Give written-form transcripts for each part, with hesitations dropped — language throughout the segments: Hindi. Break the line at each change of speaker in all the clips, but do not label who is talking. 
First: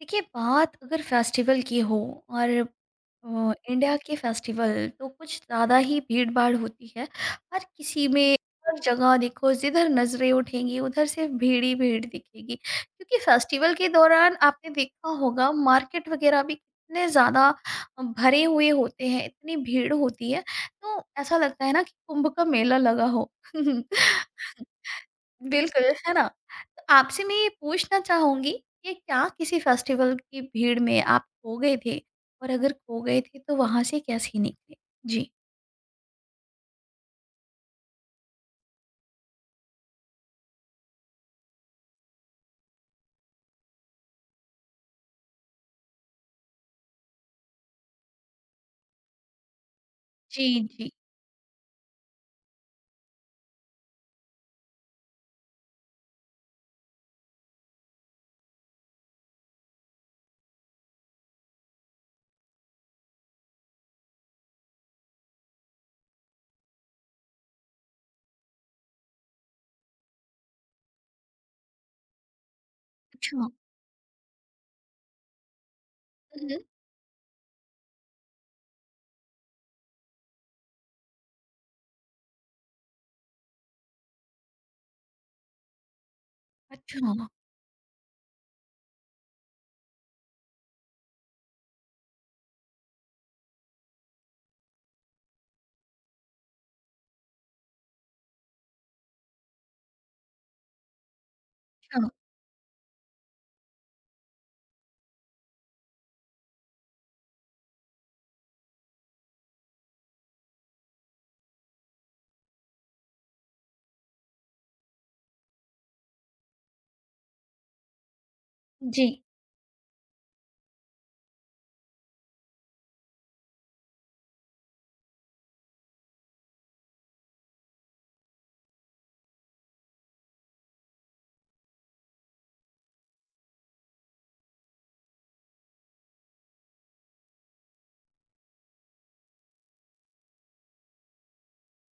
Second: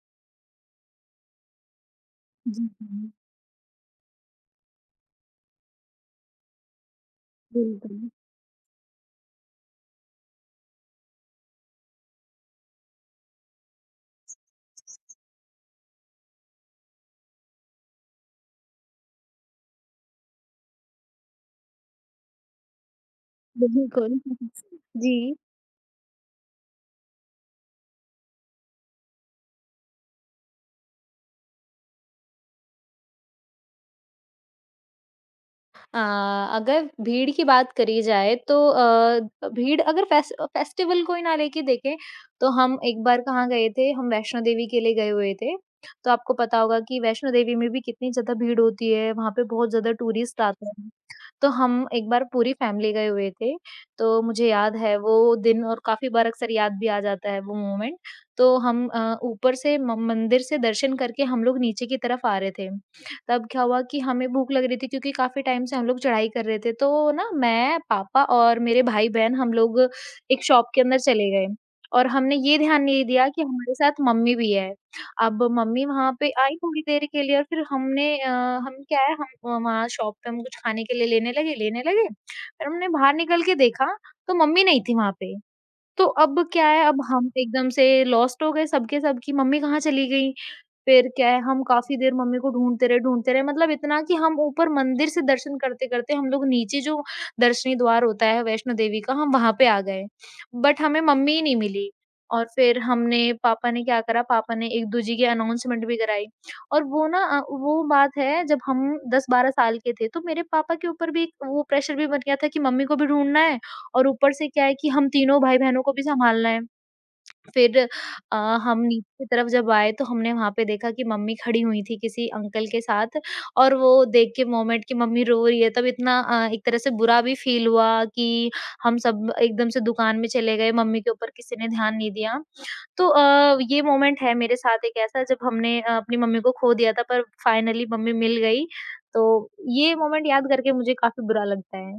देखिए, बात अगर फेस्टिवल की हो और
जी, जी।
इंडिया के फेस्टिवल तो कुछ ज़्यादा ही भीड़ भाड़ होती है हर किसी
बिल्कुल,
में। हर जगह देखो, जिधर नजरें उठेंगी उधर से भीड़ ही भीड़ दिखेगी, क्योंकि फेस्टिवल के दौरान आपने देखा होगा मार्केट वगैरह भी कितने ज़्यादा भरे हुए होते हैं, इतनी भीड़ होती है। तो ऐसा लगता है ना कि कुंभ का मेला लगा हो।
बिल्कुल। जी।
बिल्कुल, है ना। आपसे मैं ये पूछना चाहूंगी कि क्या किसी फेस्टिवल की भीड़ में आप खो गए थे, और अगर खो गए थे तो वहां से कैसे निकले। जी।
अ, अगर भीड़ की बात करी जाए तो भीड़ अगर फेस्टिवल को ही ना लेके देखें तो हम एक बार कहाँ गए थे, हम वैष्णो देवी के लिए गए हुए थे। तो आपको पता होगा कि वैष्णो देवी में भी कितनी ज़्यादा भीड़ होती है, वहाँ पे बहुत ज़्यादा टूरिस्ट
जी।
आते हैं।
जी।
तो हम एक बार पूरी फैमिली गए हुए थे, तो मुझे याद है वो दिन और काफ़ी बार अक्सर याद भी आ जाता है वो मोमेंट। तो हम ऊपर से म मंदिर से दर्शन करके हम लोग नीचे की तरफ आ रहे थे। तब क्या हुआ कि हमें भूख लग रही थी क्योंकि काफ़ी टाइम से हम लोग चढ़ाई कर रहे थे। तो ना मैं, पापा और मेरे भाई-बहन हम लोग एक शॉप के अंदर चले गए और हमने ये ध्यान नहीं दिया कि
अच्छा।
हमारे साथ मम्मी भी है। अब मम्मी वहाँ पे आई
हम्म।
थोड़ी देर के लिए और फिर हमने हम क्या है हम वहाँ शॉप पे हम कुछ खाने के लिए लेने लगे। फिर हमने बाहर निकल के देखा तो मम्मी नहीं थी वहाँ पे। तो अब क्या है,
अच्छा।
अब हम एकदम से लॉस्ट हो गए सब के सब कि मम्मी कहाँ चली गई? फिर क्या है, हम काफ़ी देर मम्मी को ढूँढते रहे मतलब इतना कि हम ऊपर मंदिर से दर्शन करते-करते हम लोग नीचे जो दर्शनी द्वार होता है वैष्णो देवी का, हम वहाँ पे आ गए। बट हमें मम्मी ही नहीं मिली
अच्छा।
और फिर हमने पापा ने क्या करा, पापा ने एक दूजी की अनाउंसमेंट भी कराई और वो ना वो बात है जब हम 10-12 साल के थे, तो मेरे पापा के ऊपर भी एक वो प्रेशर भी बन गया था कि मम्मी को भी ढूँढना है और ऊपर से क्या है कि हम तीनों भाई-बहनों को भी सँभालना है। फिर अ, हम नीचे
जी।
की तरफ जब आए तो हमने वहाँ पे देखा कि मम्मी खड़ी हुई थी किसी अंकल के साथ और वो देख के मोमेंट कि मम्मी रो रही है तब इतना एक तरह से बुरा भी फ़ील हुआ कि हम सब एकदम से दुकान में चले गए, मम्मी के ऊपर किसी ने ध्यान नहीं दिया। तो ये मोमेंट है मेरे साथ एक ऐसा जब हमने अपनी मम्मी को खो दिया था पर फाइनली मम्मी मिल गई। तो ये मोमेंट याद करके मुझे काफ़ी बुरा लगता है।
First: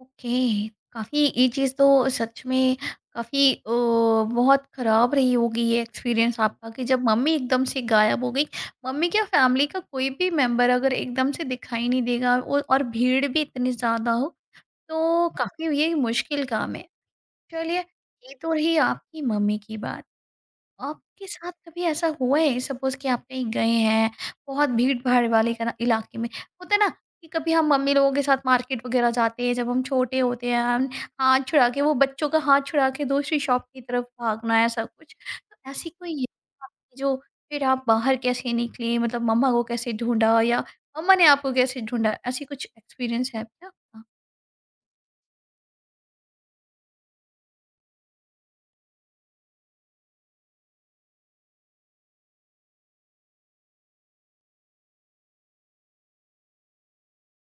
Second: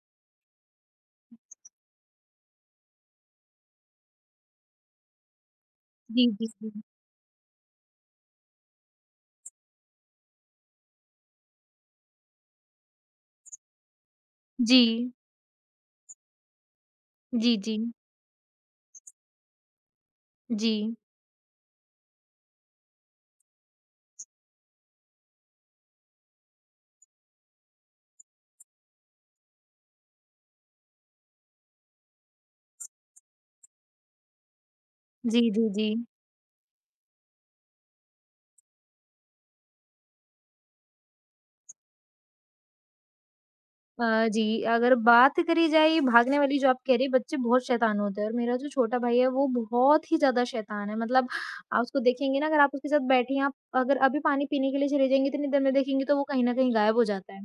ओके, काफी ये चीज तो सच में काफी बहुत खराब रही होगी ये
जी,
एक्सपीरियंस
जी,
आपका,
जी।
कि जब मम्मी एकदम से गायब हो गई। मम्मी क्या, फैमिली का कोई भी मेंबर अगर एकदम से दिखाई नहीं देगा और भीड़ भी इतनी ज्यादा हो,
जी।
तो काफी ये मुश्किल काम है।
जी, जी।
चलिए, ये तो रही आपकी मम्मी की बात।
जी,
आपके साथ कभी ऐसा हुआ है सपोज़ कि आप कहीं गए हैं, बहुत भीड़-भाड़ वाले करा इलाके में, होता है ना कि कभी हम मम्मी लोगों के साथ मार्केट वग़ैरह जाते हैं, जब हम छोटे होते हैं, हम हाथ छुड़ा के, वो बच्चों का हाथ छुड़ा के दूसरी शॉप की तरफ भागना, ऐसा कुछ।
जी, जी,
तो
जी।
ऐसी कोई याद आपकी जो, फिर आप बाहर कैसे निकले, मतलब मम्मा को कैसे ढूँढा या मम्मा ने आपको कैसे ढूँढा? ऐसी कुछ एक्सपीरियंस है क्या आपका?
अ, जी, अगर बात करी जाए ये भागने वाली जो आप कह रहे हैं, बच्चे बहुत शैतान होते हैं और मेरा जो छोटा भाई है वो बहुत ही ज़्यादा शैतान है। मतलब आप उसको देखेंगे ना अगर आप उसके साथ बैठी हैं, आप अगर अभी पानी पीने के लिए चले जाएँगे इतनी देर में देखेंगे तो वो कहीं न कहीं गायब हो जाता है।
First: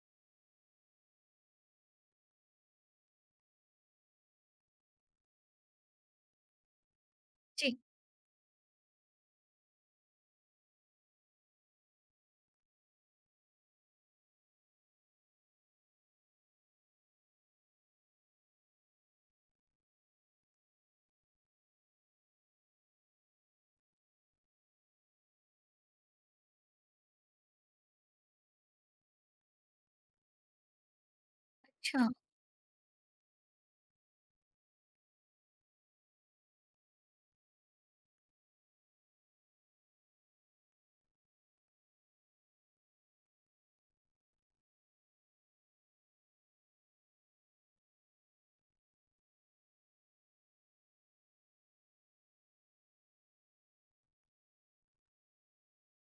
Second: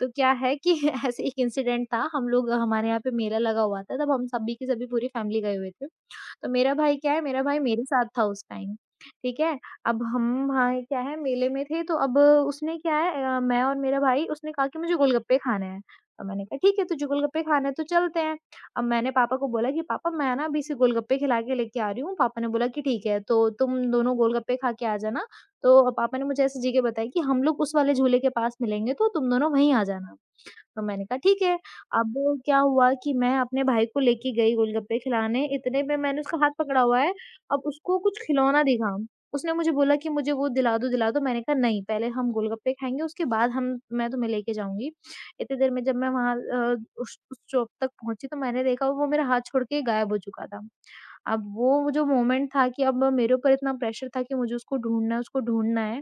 तो क्या है कि ऐसे एक इंसिडेंट था हम लोग हमारे यहाँ पे मेला लगा हुआ था तब हम सभी के सभी पूरी फैमिली गए हुए थे। तो मेरा भाई क्या है, मेरा भाई
जी।
मेरे साथ था उस टाइम, ठीक है। अब हम भाई क्या है मेले में थे तो अब उसने क्या है मैं और मेरा भाई उसने कहा कि मुझे गोलगप्पे खाने हैं। तो मैंने कहा ठीक है तुझे गोलगप्पे खाने हैं तो चलते हैं। अब मैंने पापा को बोला कि पापा मैं ना अभी इसे गोलगप्पे खिला के लेके आ रही हूँ। पापा ने बोला कि ठीक है तो तुम दोनों गोलगप्पे खा के आ जाना। तो पापा ने मुझे ऐसे जी के बताया कि हम लोग उस वाले झूले के पास मिलेंगे तो तुम दोनों वहीं आ जाना। तो मैंने कहा ठीक है।
अच्छा।
अब क्या हुआ कि मैं अपने भाई को लेके गई गोलगप्पे खिलाने, इतने में मैंने उसका हाथ पकड़ा हुआ है, अब उसको कुछ खिलौना दिखा। उसने मुझे बोला कि मुझे वो दिला दो, दिला दो। मैंने कहा नहीं, पहले हम गोलगप्पे खाएँगे उसके बाद हम मैं तुम्हें लेके जाऊँगी। इतनी देर में जब मैं वहाँ उस शॉप तक पहुँची तो मैंने देखा वो मेरा हाथ छोड़ के गायब हो चुका था। अब वो जो मोमेंट था कि अब मेरे ऊपर इतना प्रेशर था कि मुझे उसको ढूँढना है, उसको ढूँढना है।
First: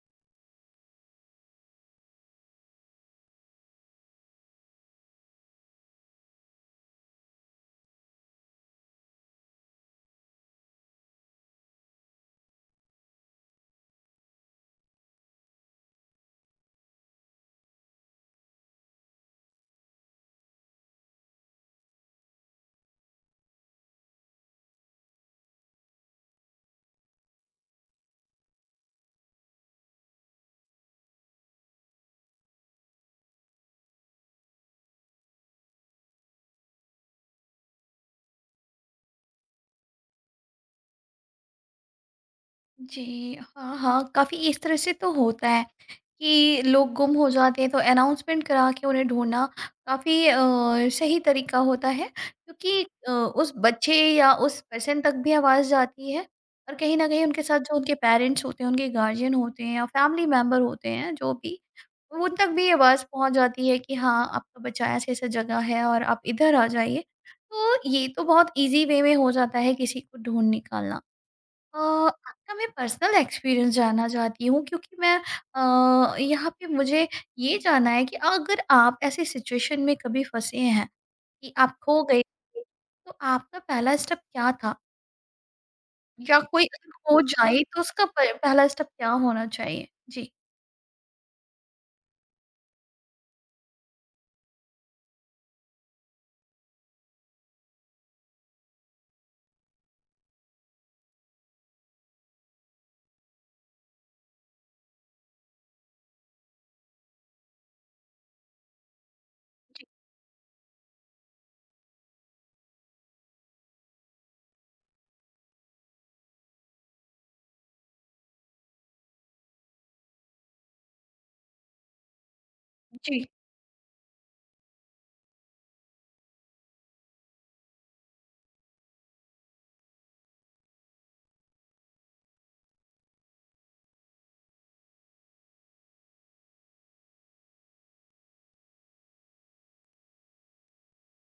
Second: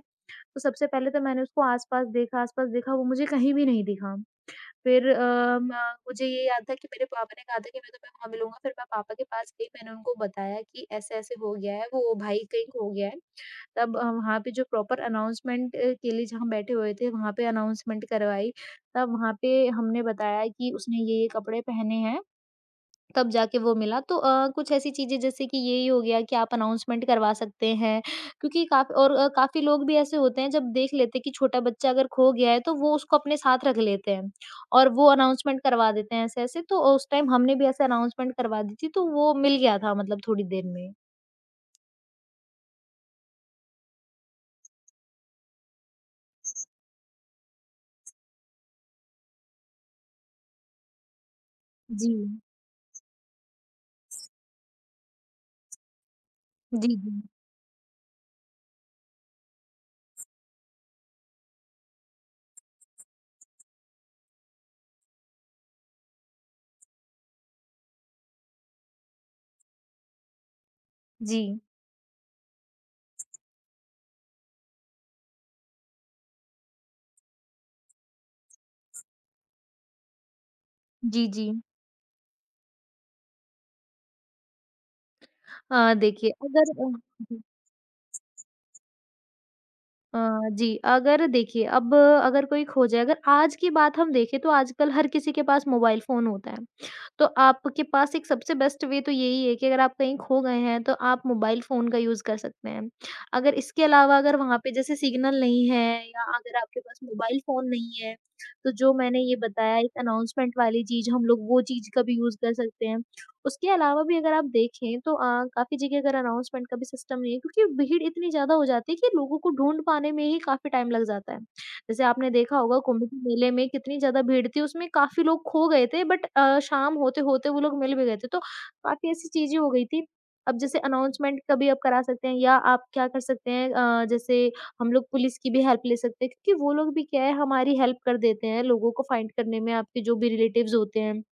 तो सबसे पहले तो मैंने उसको आस-पास देखा, वो मुझे कहीं भी नहीं दिखा। फिर अ, म मुझे ये याद था कि मेरे पापा ने कहा था कि मैं तुम्हें वहाँ मिलूँगा, फिर मैं पापा के पास गई, मैंने उनको बताया कि ऐसे-ऐसे हो गया है, वो भाई कहीं खो गया है। तब वहाँ पे जो प्रॉपर अनाउंसमेंट के लिए जहाँ बैठे हुए थे, वहाँ पे अनाउंसमेंट करवाई। तब वहाँ पे हमने बताया कि उसने ये-ये कपड़े पहने हैं तब जाके वो मिला तो कुछ ऐसी चीज़ें जैसे कि यही हो गया कि आप अनाउंसमेंट करवा सकते हैं क्योंकि काफ़ी और काफ़ी लोग भी ऐसे होते हैं जब देख लेते हैं कि छोटा बच्चा अगर खो गया है तो वो उसको अपने साथ रख लेते हैं और वो अनाउंसमेंट करवा देते हैं ऐसे-ऐसे तो उस टाइम हमने भी ऐसे अनाउंसमेंट करवा दी थी तो वो मिल गया था मतलब थोड़ी देर में।
जी, हाँ, हाँ, काफ़ी इस तरह से तो होता है कि लोग गुम हो जाते हैं, तो अनाउंसमेंट करा के उन्हें ढूँढना काफ़ी सही तरीका होता है,
जी।
क्योंकि उस बच्चे या उस पर्सन तक भी आवाज़ जाती है और
जी,
कहीं न
जी।
कहीं उनके साथ जो उनके पेरेंट्स होते हैं, उनके गार्डियन होते हैं या फैमिली मेंबर होते हैं, जो भी, उन तक भी आवाज़ पहुँच जाती है कि हाँ, आपका बच्चा ऐसे-ऐसे जगह है और आप इधर आ जाइए। तो ये तो बहुत ईज़ी वे में हो जाता है किसी को ढूँढ निकालना।
जी।
आपका मैं पर्सनल एक्सपीरियंस जानना चाहती हूँ, क्योंकि मैं यहाँ पे मुझे ये जानना है कि अगर आप ऐसी सिचुएशन में कभी फंसे हैं
जी, जी। जी
कि आप खो गए थे, तो आपका पहला स्टेप क्या था?
देखिए
या कोई
अगर
अगर खो
अ
जाए तो उसका प पहला स्टेप क्या होना चाहिए?
अ,
जी।
जी, अगर देखिए अब अगर कोई खो जाए अगर आज की बात हम देखें तो आजकल हर किसी के पास मोबाइल फ़ोन होता है। तो आपके पास एक सबसे बेस्ट वे तो यही है कि अगर आप कहीं खो गए हैं तो आप मोबाइल फ़ोन का यूज़ कर सकते हैं। अगर इसके अलावा अगर वहाँ पे जैसे सिग्नल नहीं है या अगर आपके पास मोबाइल फ़ोन नहीं है, तो जो मैंने ये बताया एक अनाउंसमेंट वाली चीज़ हम लोग वो चीज़ का भी यूज़ कर सकते हैं। उसके अलावा भी अगर आप देखें तो काफ़ी जगह अगर अनाउंसमेंट का भी सिस्टम नहीं है क्योंकि भीड़ इतनी ज़्यादा हो जाती है कि लोगों को ढूँढ पाने में ही काफ़ी टाइम लग जाता है। जैसे आपने देखा होगा कुंभ के
जी,
मेले में कितनी ज़्यादा भीड़ थी, उसमें काफ़ी लोग खो गए थे बट शाम होते-होते वो लोग मिल भी गए थे, तो काफ़ी ऐसी चीज़ें हो गई थी। अब जैसे अनाउंसमेंट कभी आप करा सकते हैं या आप क्या कर सकते हैं जैसे हम लोग पुलिस की भी हेल्प ले सकते हैं क्योंकि वो लोग भी क्या है हमारी हेल्प कर देते हैं लोगों को फाइंड करने में, आपके जो भी रिलेटिव्स होते हैं।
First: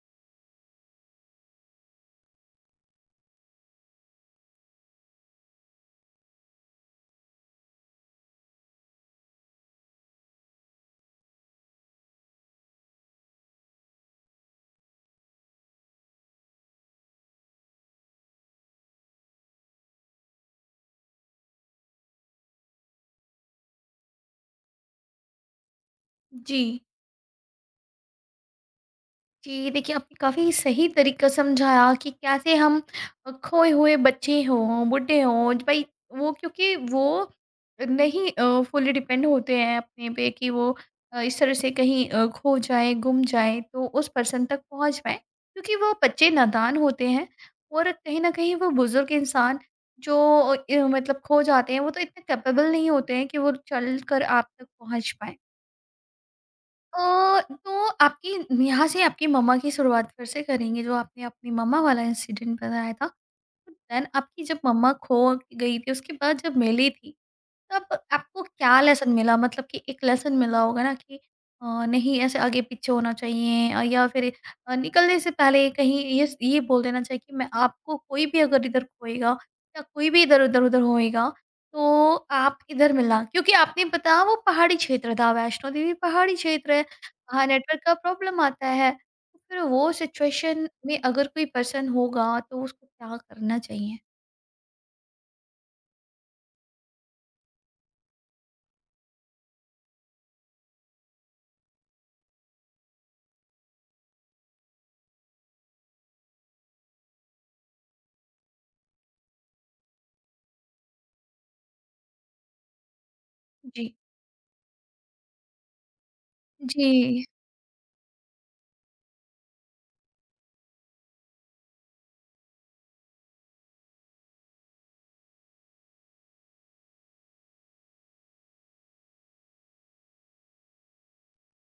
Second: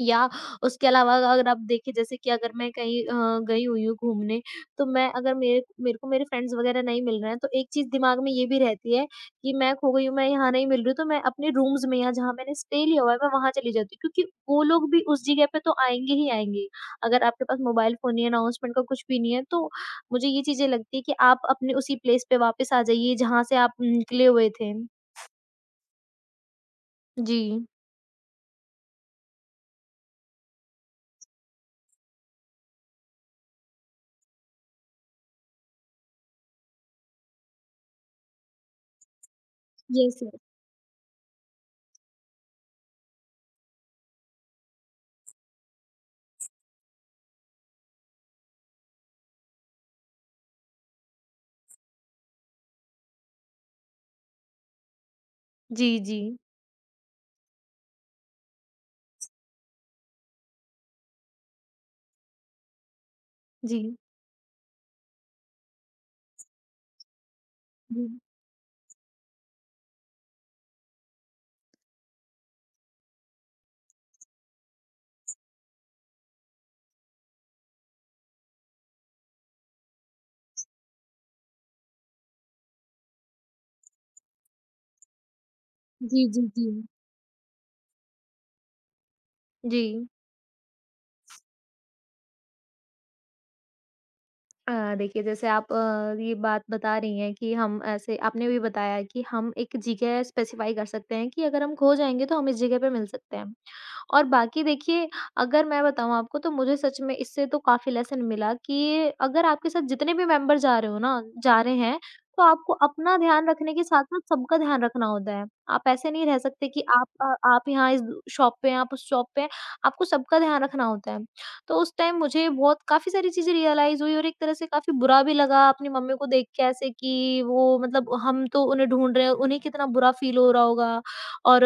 या उसके अलावा अगर आप देखिए जैसे कि अगर मैं कहीं गई हुई हूँ घूमने, तो मैं अगर मेरे मेरे को मेरे फ्रेंड्स वगैरह नहीं मिल रहे हैं, तो एक चीज़ दिमाग में ये भी रहती है कि मैं खो गई हूँ, मैं यहाँ नहीं मिल रही हूँ, तो मैं अपने रूम्स में या जहाँ मैंने स्टे लिया हुआ है, मैं वहाँ चली जाती हूँ। क्योंकि वो लोग भी उस जगह पे तो आएँगे ही आएँगे। अगर आपके पास मोबाइल फ़ोन नहीं है, अनाउंसमेंट का कुछ भी नहीं है, तो मुझे ये चीज़ें लगती है कि आप अपने उसी प्लेस पे वापस आ जाइए, जहाँ से आप निकले हुए थे।
जी।
जी।
जी, देखिए, आपने काफ़ी सही तरीका समझाया कि कैसे हम खोए हुए बच्चे हों, बुड्ढे हों, भाई, वो, क्योंकि वो नहीं फुली डिपेंड होते हैं अपने
यस,
पे
यस।
कि वो इस तरह से कहीं खो जाएँ, गुम जाएँ तो उस पर्सन तक पहुँच पाएँ। क्योंकि वो बच्चे नादान होते हैं और कहीं न कहीं वो बुज़ुर्ग इंसान जो अ, मतलब खो जाते हैं, वो तो इतने कैपेबल नहीं होते हैं कि वो चलकर आप तक पहुँच पाएँ।
जी, जी।
तो आपकी यहाँ से आपकी मम्मा की शुरुआत फिर से करेंगे, जो आपने अपनी मम्मा वाला इंसिडेंट बताया था। तो
जी।
देन आपकी जब मम्मा खो गई थी, उसके बाद जब मिली थी, तब
जी।
आपको क्या लेसन मिला? मतलब कि एक लेसन मिला होगा ना कि नहीं ऐसे आगे-पीछे होना चाहिए, या फिर निकलने से पहले कहीं ये बोल देना चाहिए कि मैं आपको, कोई भी अगर इधर खोएगा या कोई भी इधर-उधर उधर उधर होएगा, तो आप इधर मिलना। क्योंकि आपने बताया वो पहाड़ी क्षेत्र था, वैष्णो देवी
जी,
पहाड़ी
जी, जी।
क्षेत्र है, वहाँ नेटवर्क का प्रॉब्लम आता है। तो फिर
जी।
वो सिचुएशन में अगर कोई पर्सन होगा, तो उसको क्या करना चाहिए?
अ, देखिए जैसे आप ये बात बता रही हैं कि हम ऐसे आपने भी बताया कि हम एक जगह स्पेसिफ़ाई कर सकते हैं कि अगर हम खो जाएँगे तो हम इस जगह पे मिल सकते हैं। और बाकी देखिए अगर मैं बताऊँ आपको तो मुझे सच में इससे तो काफ़ी लेसन मिला कि अगर आपके साथ जितने भी मेंबर जा रहे हो ना जा रहे हैं, तो आपको अपना ध्यान रखने के
जी।
साथ-साथ सबका ध्यान रखना होता है। आप ऐसे नहीं रह सकते कि आप
जी।
आप यहाँ इस शॉप पे हैं, आप उस शॉप पे हैं, आपको सबका ध्यान रखना होता है। तो उस टाइम मुझे बहुत काफ़ी सारी चीज़ें रियलाइज़ हुई और एक तरह से काफ़ी बुरा भी लगा अपनी मम्मी को देख के ऐसे कि वो मतलब हम तो उन्हें ढूँढ रहे हैं, उन्हें कितना बुरा फ़ील हो रहा होगा और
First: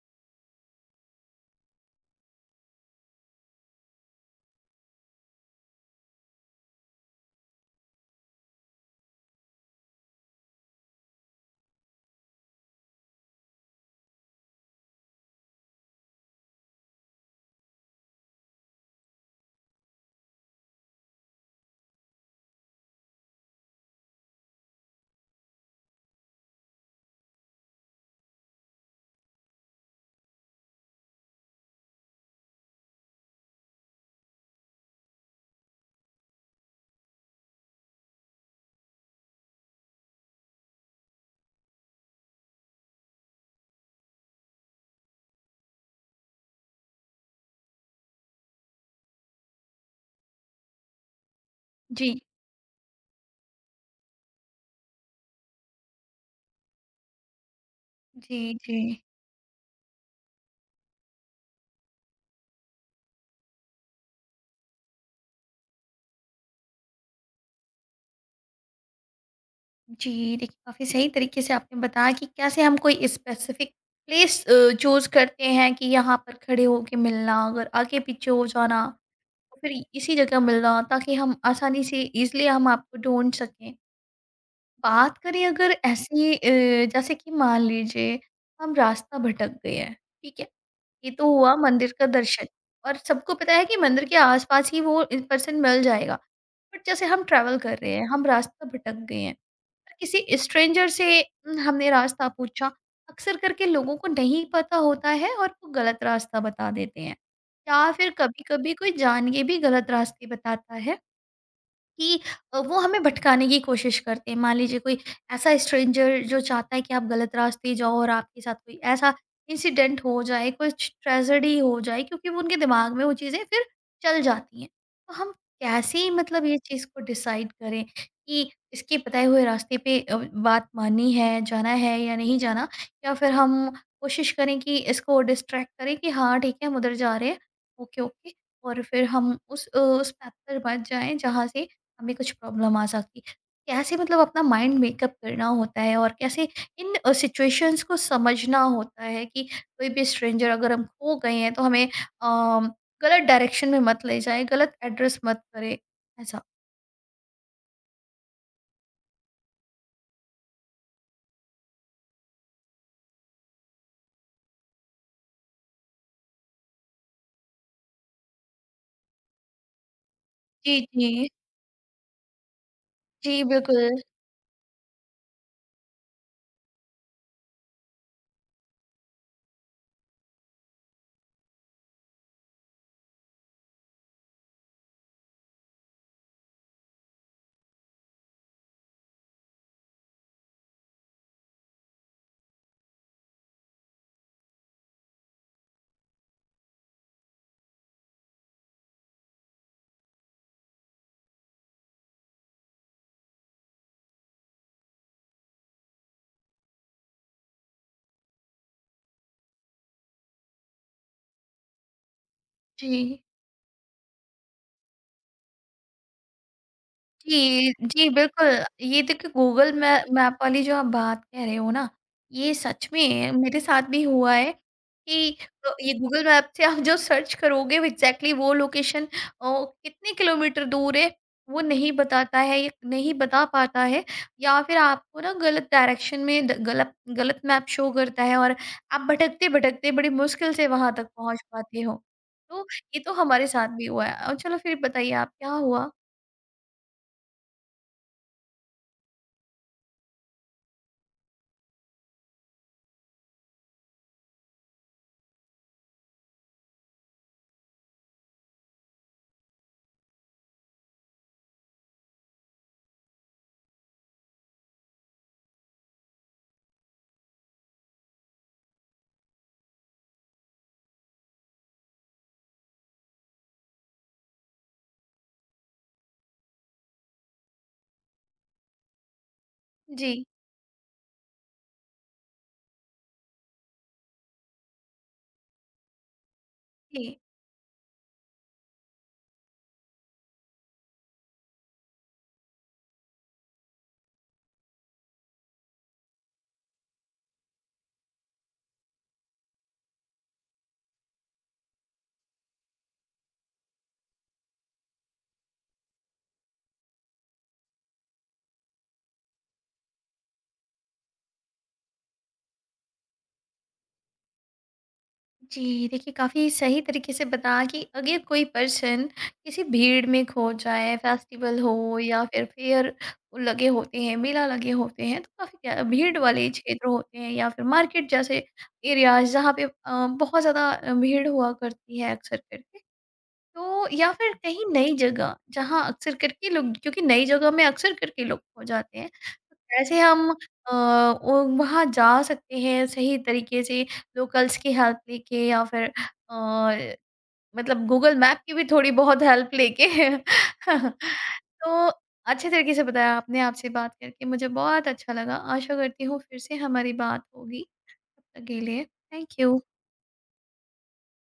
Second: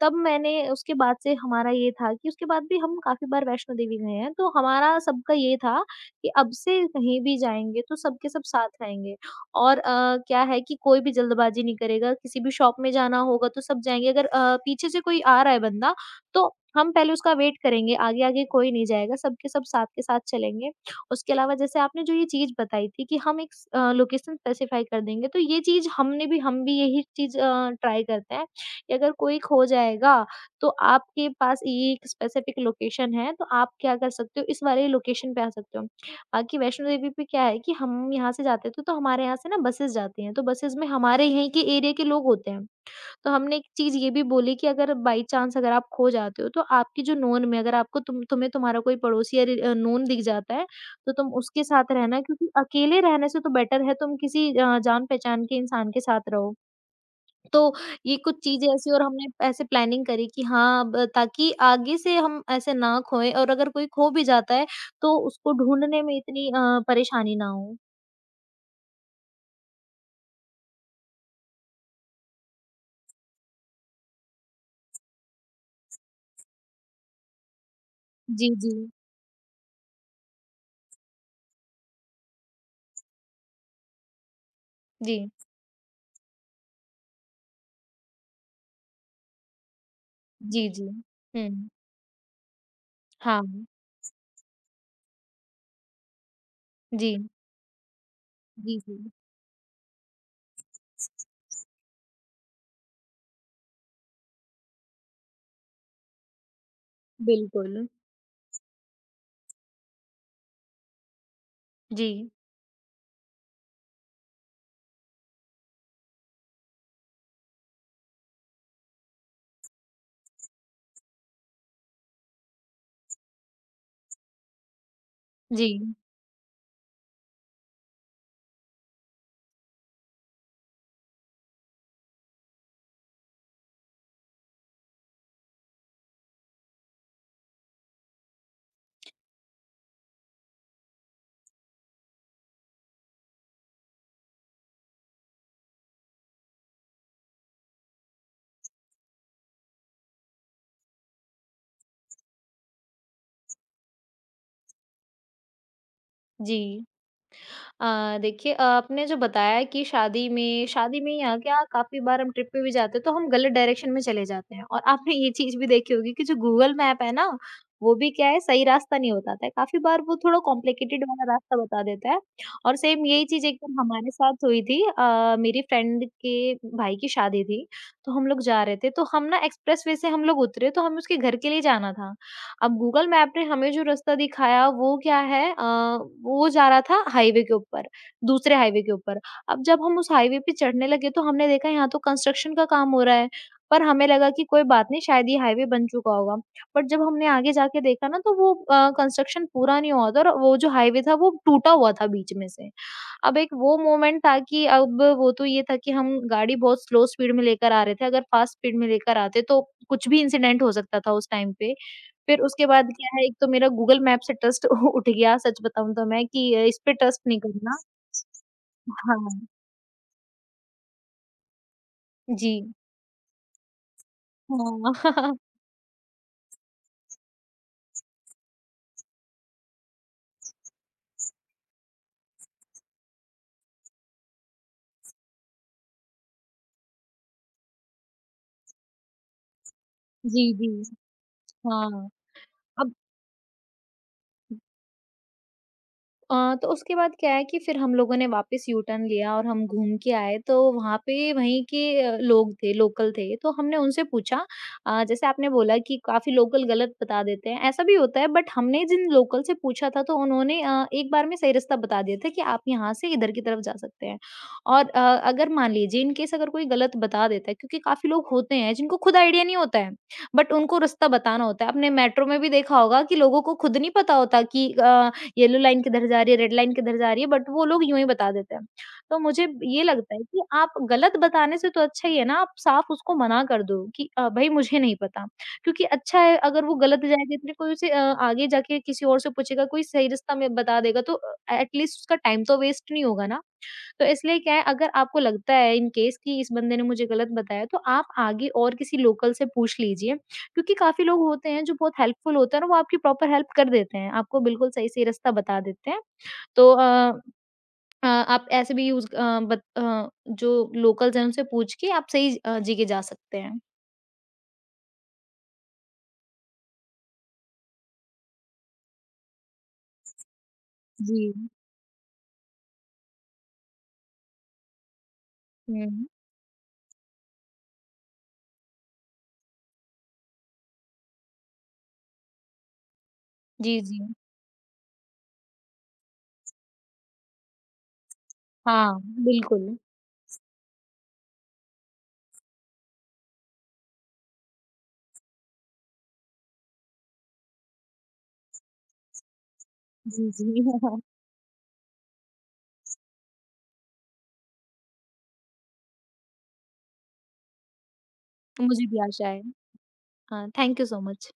तब मैंने उसके बाद से हमारा ये था कि उसके बाद भी हम काफ़ी बार वैष्णो देवी गए हैं, तो हमारा सबका ये था कि अब से कहीं भी जाएँगे तो सब के सब साथ रहेंगे और क्या है कि कोई भी जल्दबाजी नहीं करेगा, किसी भी शॉप में जाना होगा तो सब जाएँगे अगर पीछे से कोई आ रहा है बंदा, तो हम पहले उसका वेट करेंगे, आगे-आगे कोई नहीं जाएगा, सब के सब साथ के साथ चलेंगे। उसके अलावा जैसे आपने जो ये चीज़ बताई थी कि हम एक लोकेशन स्पेसिफ़ाई कर देंगे, तो ये चीज़ हमने भी हम भी यही चीज़ ट्राई करते हैं कि अगर कोई खो जाएगा, तो आपके पास ये एक स्पेसिफिक लोकेशन है, तो आप क्या कर सकते हो, इस वाले लोकेशन पे आ सकते हो। बाकी वैष्णो देवी पे क्या है कि हम यहाँ से जाते थे, तो हमारे यहाँ से ना बसेज़ जाती हैं, तो बसेज़ में हमारे यहीं के एरिया के लोग होते हैं। तो हमने एक चीज़ ये भी बोली कि अगर बाई चांस अगर आप खो जाते हो, तो आपकी जो नोन में अगर आपको तुम्हें तुम्हारा कोई पड़ोसी या नोन दिख जाता है, तो तुम उसके साथ
जी,
रहना क्योंकि अकेले रहने से तो बेटर है तुम किसी जान-पहचान के इंसान के साथ रहो। तो ये
जी,
कुछ चीज़ें
जी।
ऐसी और हमने ऐसे प्लानिंग करी कि हाँ, अब ताकि आगे से हम ऐसे ना खोएँ और अगर कोई खो भी जाता है तो उसको ढूँढने में इतनी परेशानी ना हो।
जी, देखिए, काफ़ी सही तरीके से आपने बताया कि कैसे हम कोई स्पेसिफ़िक प्लेस चूज़ करते हैं कि यहाँ पर खड़े होके मिलना, अगर आगे-पीछे हो
जी, जी।
जाना, और फिर इसी जगह मिलना, ताकि हम आसानी से ईज़िली हम आपको ढूँढ सकें। बात
जी।
करें अगर ऐसी, जैसे कि मान लीजिए हम रास्ता भटक गए हैं, ठीक है?
जी, जी।
ये तो
हुँ।
हुआ मंदिर का दर्शन, और सबको पता है
हाँ।
कि मंदिर के आस-पास ही वो पर्सन मिल जाएगा। बट जैसे
जी।
हम ट्रैवल कर रहे हैं, हम रास्ता
जी,
भटक
जी।
गए हैं। किसी स्ट्रेंजर से हमने रास्ता पूछा, अक्सर करके लोगों को नहीं पता होता है और वो गलत रास्ता बता देते हैं।
बिल्कुल।
या फिर कभी-कभी कोई जान के भी गलत रास्ते बताता है।
जी।
कि वो हमें भटकाने की कोशिश करते हैं। मान लीजिए कोई ऐसा स्ट्रेंजर जो चाहता है कि आप गलत रास्ते जाओ और आपके साथ कोई ऐसा इंसिडेंट हो जाए, कुछ ट्रेजेडी हो जाए, क्योंकि वो उनके दिमाग में वो चीज़ें फिर चल जाती हैं। तो हम
जी,
कैसे, मतलब ये चीज़ को डिसाइड करें कि इसके बताए हुए रास्ते पे बात माननी है, जाना है या नहीं जाना? या फिर हम कोशिश करें कि इसको डिस्ट्रैक्ट करें कि हाँ, ठीक है, हम उधर जा रहे हैं, ओके, ओके, और फिर हम उस उस पैथ पर बच जाएँ जहाँ से हमें कुछ प्रॉब्लम आ सकती। कैसे, मतलब अपना माइंड मेकअप करना होता है और कैसे इन सिचुएशंस को समझना होता है कि कोई भी स्ट्रेंजर अगर हम खो गए हैं तो हमें अम, गलत डायरेक्शन में मत ले जाए, गलत एड्रेस मत करे, ऐसा।
जी। देखिए, आपने जो बताया कि शादी में यहाँ क्या काफ़ी बार हम ट्रिप पे भी जाते हैं तो हम गलत डायरेक्शन में चले जाते हैं और आपने ये चीज़ भी देखी होगी कि जो गूगल मैप है ना, वो भी क्या है सही रास्ता नहीं बताता है, काफ़ी बार वो थोड़ा
जी।
कॉम्प्लिकेटेड
जी।
वाला रास्ता बता देता है और सेम यही
जी,
चीज़ एक बार
बिल्कुल।
हमारे साथ हुई थी। मेरी फ्रेंड के भाई की शादी थी, तो हम लोग जा रहे थे, तो हम ना एक्सप्रेसवे से हम लोग उतरे, तो हमें उसके घर के लिए जाना था। अब गूगल मैप ने हमें जो रास्ता दिखाया वो क्या है, वो जा रहा था हाईवे के ऊपर, दूसरे हाईवे के ऊपर। अब जब हम उस हाईवे पे चढ़ने लगे तो हमने देखा यहाँ तो कंस्ट्रक्शन का काम हो रहा है, पर हमें लगा कि कोई बात नहीं शायद ये हाईवे बन चुका होगा। बट जब हमने आगे जाके देखा ना तो वो कंस्ट्रक्शन पूरा नहीं हुआ था और वो जो हाईवे था वो टूटा हुआ था बीच में से। अब एक वो मोमेंट था कि अब वो तो ये था कि हम गाड़ी बहुत स्लो स्पीड में लेकर आ रहे थे, अगर फास्ट स्पीड में लेकर आते तो कुछ भी इंसिडेंट हो सकता था उस टाइम पे। फिर उसके बाद क्या
जी।
है, एक तो मेरा गूगल मैप से ट्रस्ट उठ गया सच बताऊँ तो मैं कि इस पे ट्रस्ट नहीं
जी,
करना।
जी, बिल्कुल। ये
हाँ,
देखिए, गूगल मै मैप वाली जो आप बात कह रहे हो ना, ये
जी।
सच में मेरे साथ भी हुआ है
हाँ,
कि ये गूगल मैप से आप जो सर्च करोगे, वो एग्ज़ैक्टली वो लोकेशन कितने किलोमीटर दूर है, वो नहीं बताता है या नहीं बता पाता है, या फिर आपको ना गलत डायरेक्शन में द गलत गलत मैप शो करता है और आप भटकते-भटकते बड़ी
जी,
मुश्किल से
जी,
वहाँ तक पहुँच पाते हो।
हाँ,
तो
अब
ये तो हमारे साथ भी हुआ है। चलो, फिर बताइए आप, क्या हुआ?
तो उसके बाद क्या है कि फिर हम लोगों ने वापस यू टर्न लिया और हम घूम के आए तो वहाँ पे वहीं के लोग थे, लोकल थे तो हमने उनसे पूछा। जैसे आपने बोला कि काफ़ी लोकल गलत बता देते हैं, ऐसा भी होता है बट हमने जिन लोकल से पूछा था तो उन्होंने एक बार में सही रास्ता बता दिया था कि आप यहाँ से इधर की तरफ जा सकते हैं। और अगर मान लीजिए इन केस अगर कोई गलत बता देता है क्योंकि काफ़ी लोग होते हैं जिनको खुद आइडिया नहीं होता है बट उनको रास्ता बताना होता है। आपने मेट्रो में भी देखा होगा कि लोगों को खुद नहीं पता होता कि येलो लाइन किधर जा रही है, रेड लाइन किधर जा रही है, बट वो लोग यूँ ही बता देते हैं। तो मुझे ये लगता है
जी,
कि आप गलत बताने से तो अच्छा ही है ना, आप साफ उसको मना कर दो कि भई मुझे नहीं पता। क्योंकि अच्छा है अगर वो
जी।
गलत जाएगा इतने कोई उसे आगे जाके किसी और से पूछेगा, कोई सही रास्ता में बता देगा तो एट लीस्ट उसका टाइम तो वेस्ट नहीं होगा ना। तो इसलिए क्या है अगर आपको लगता है इन केस कि इस बंदे ने मुझे गलत बताया तो आप आगे और किसी लोकल से पूछ लीजिए, क्योंकि काफ़ी लोग होते हैं जो बहुत हेल्पफुल होते हैं ना वो आपकी प्रॉपर हेल्प कर देते हैं, आपको बिल्कुल सही-सही रास्ता बता देते हैं। तो आप ऐसे भी यूज़ अ, बत अ, जो लोकल्स हैं उनसे पूछ के आप सही जगह जा सकते हैं।
जी, देखिए, काफ़ी सही तरीके से बताया कि अगर कोई पर्सन किसी भीड़ में खो जाए,
जी।
फेस्टिवल हो या फिर फेयर लगे होते हैं, मेला लगे होते हैं, तो काफ़ी क्या,
हुँ।
भीड़ वाले क्षेत्र होते हैं या फिर मार्केट जैसे एरियाज़, जहाँ पे बहुत ज़्यादा भीड़ हुआ करती है अक्सर करके।
जी,
तो
जी।
या फिर कहीं नई जगह, जहाँ अक्सर करके लोग, क्योंकि नई जगह में अक्सर करके लोग खो जाते
हाँ,
हैं, तो
बिल्कुल।
कैसे हम वो वहाँ जा सकते हैं सही तरीके से, लोकल्स की हेल्प लेके या फिर अ, मतलब गूगल मैप की भी थोड़ी बहुत हेल्प लेके।
जी, जी।
तो अच्छे तरीके से बताया आपने। आपसे बात करके मुझे बहुत अच्छा लगा। आशा करती हूँ फिर से हमारी बात होगी। तब तक के लिए,
मुझे भी आशा
थैंक
है।
यू।
हाँ, थैंक यू सो मच।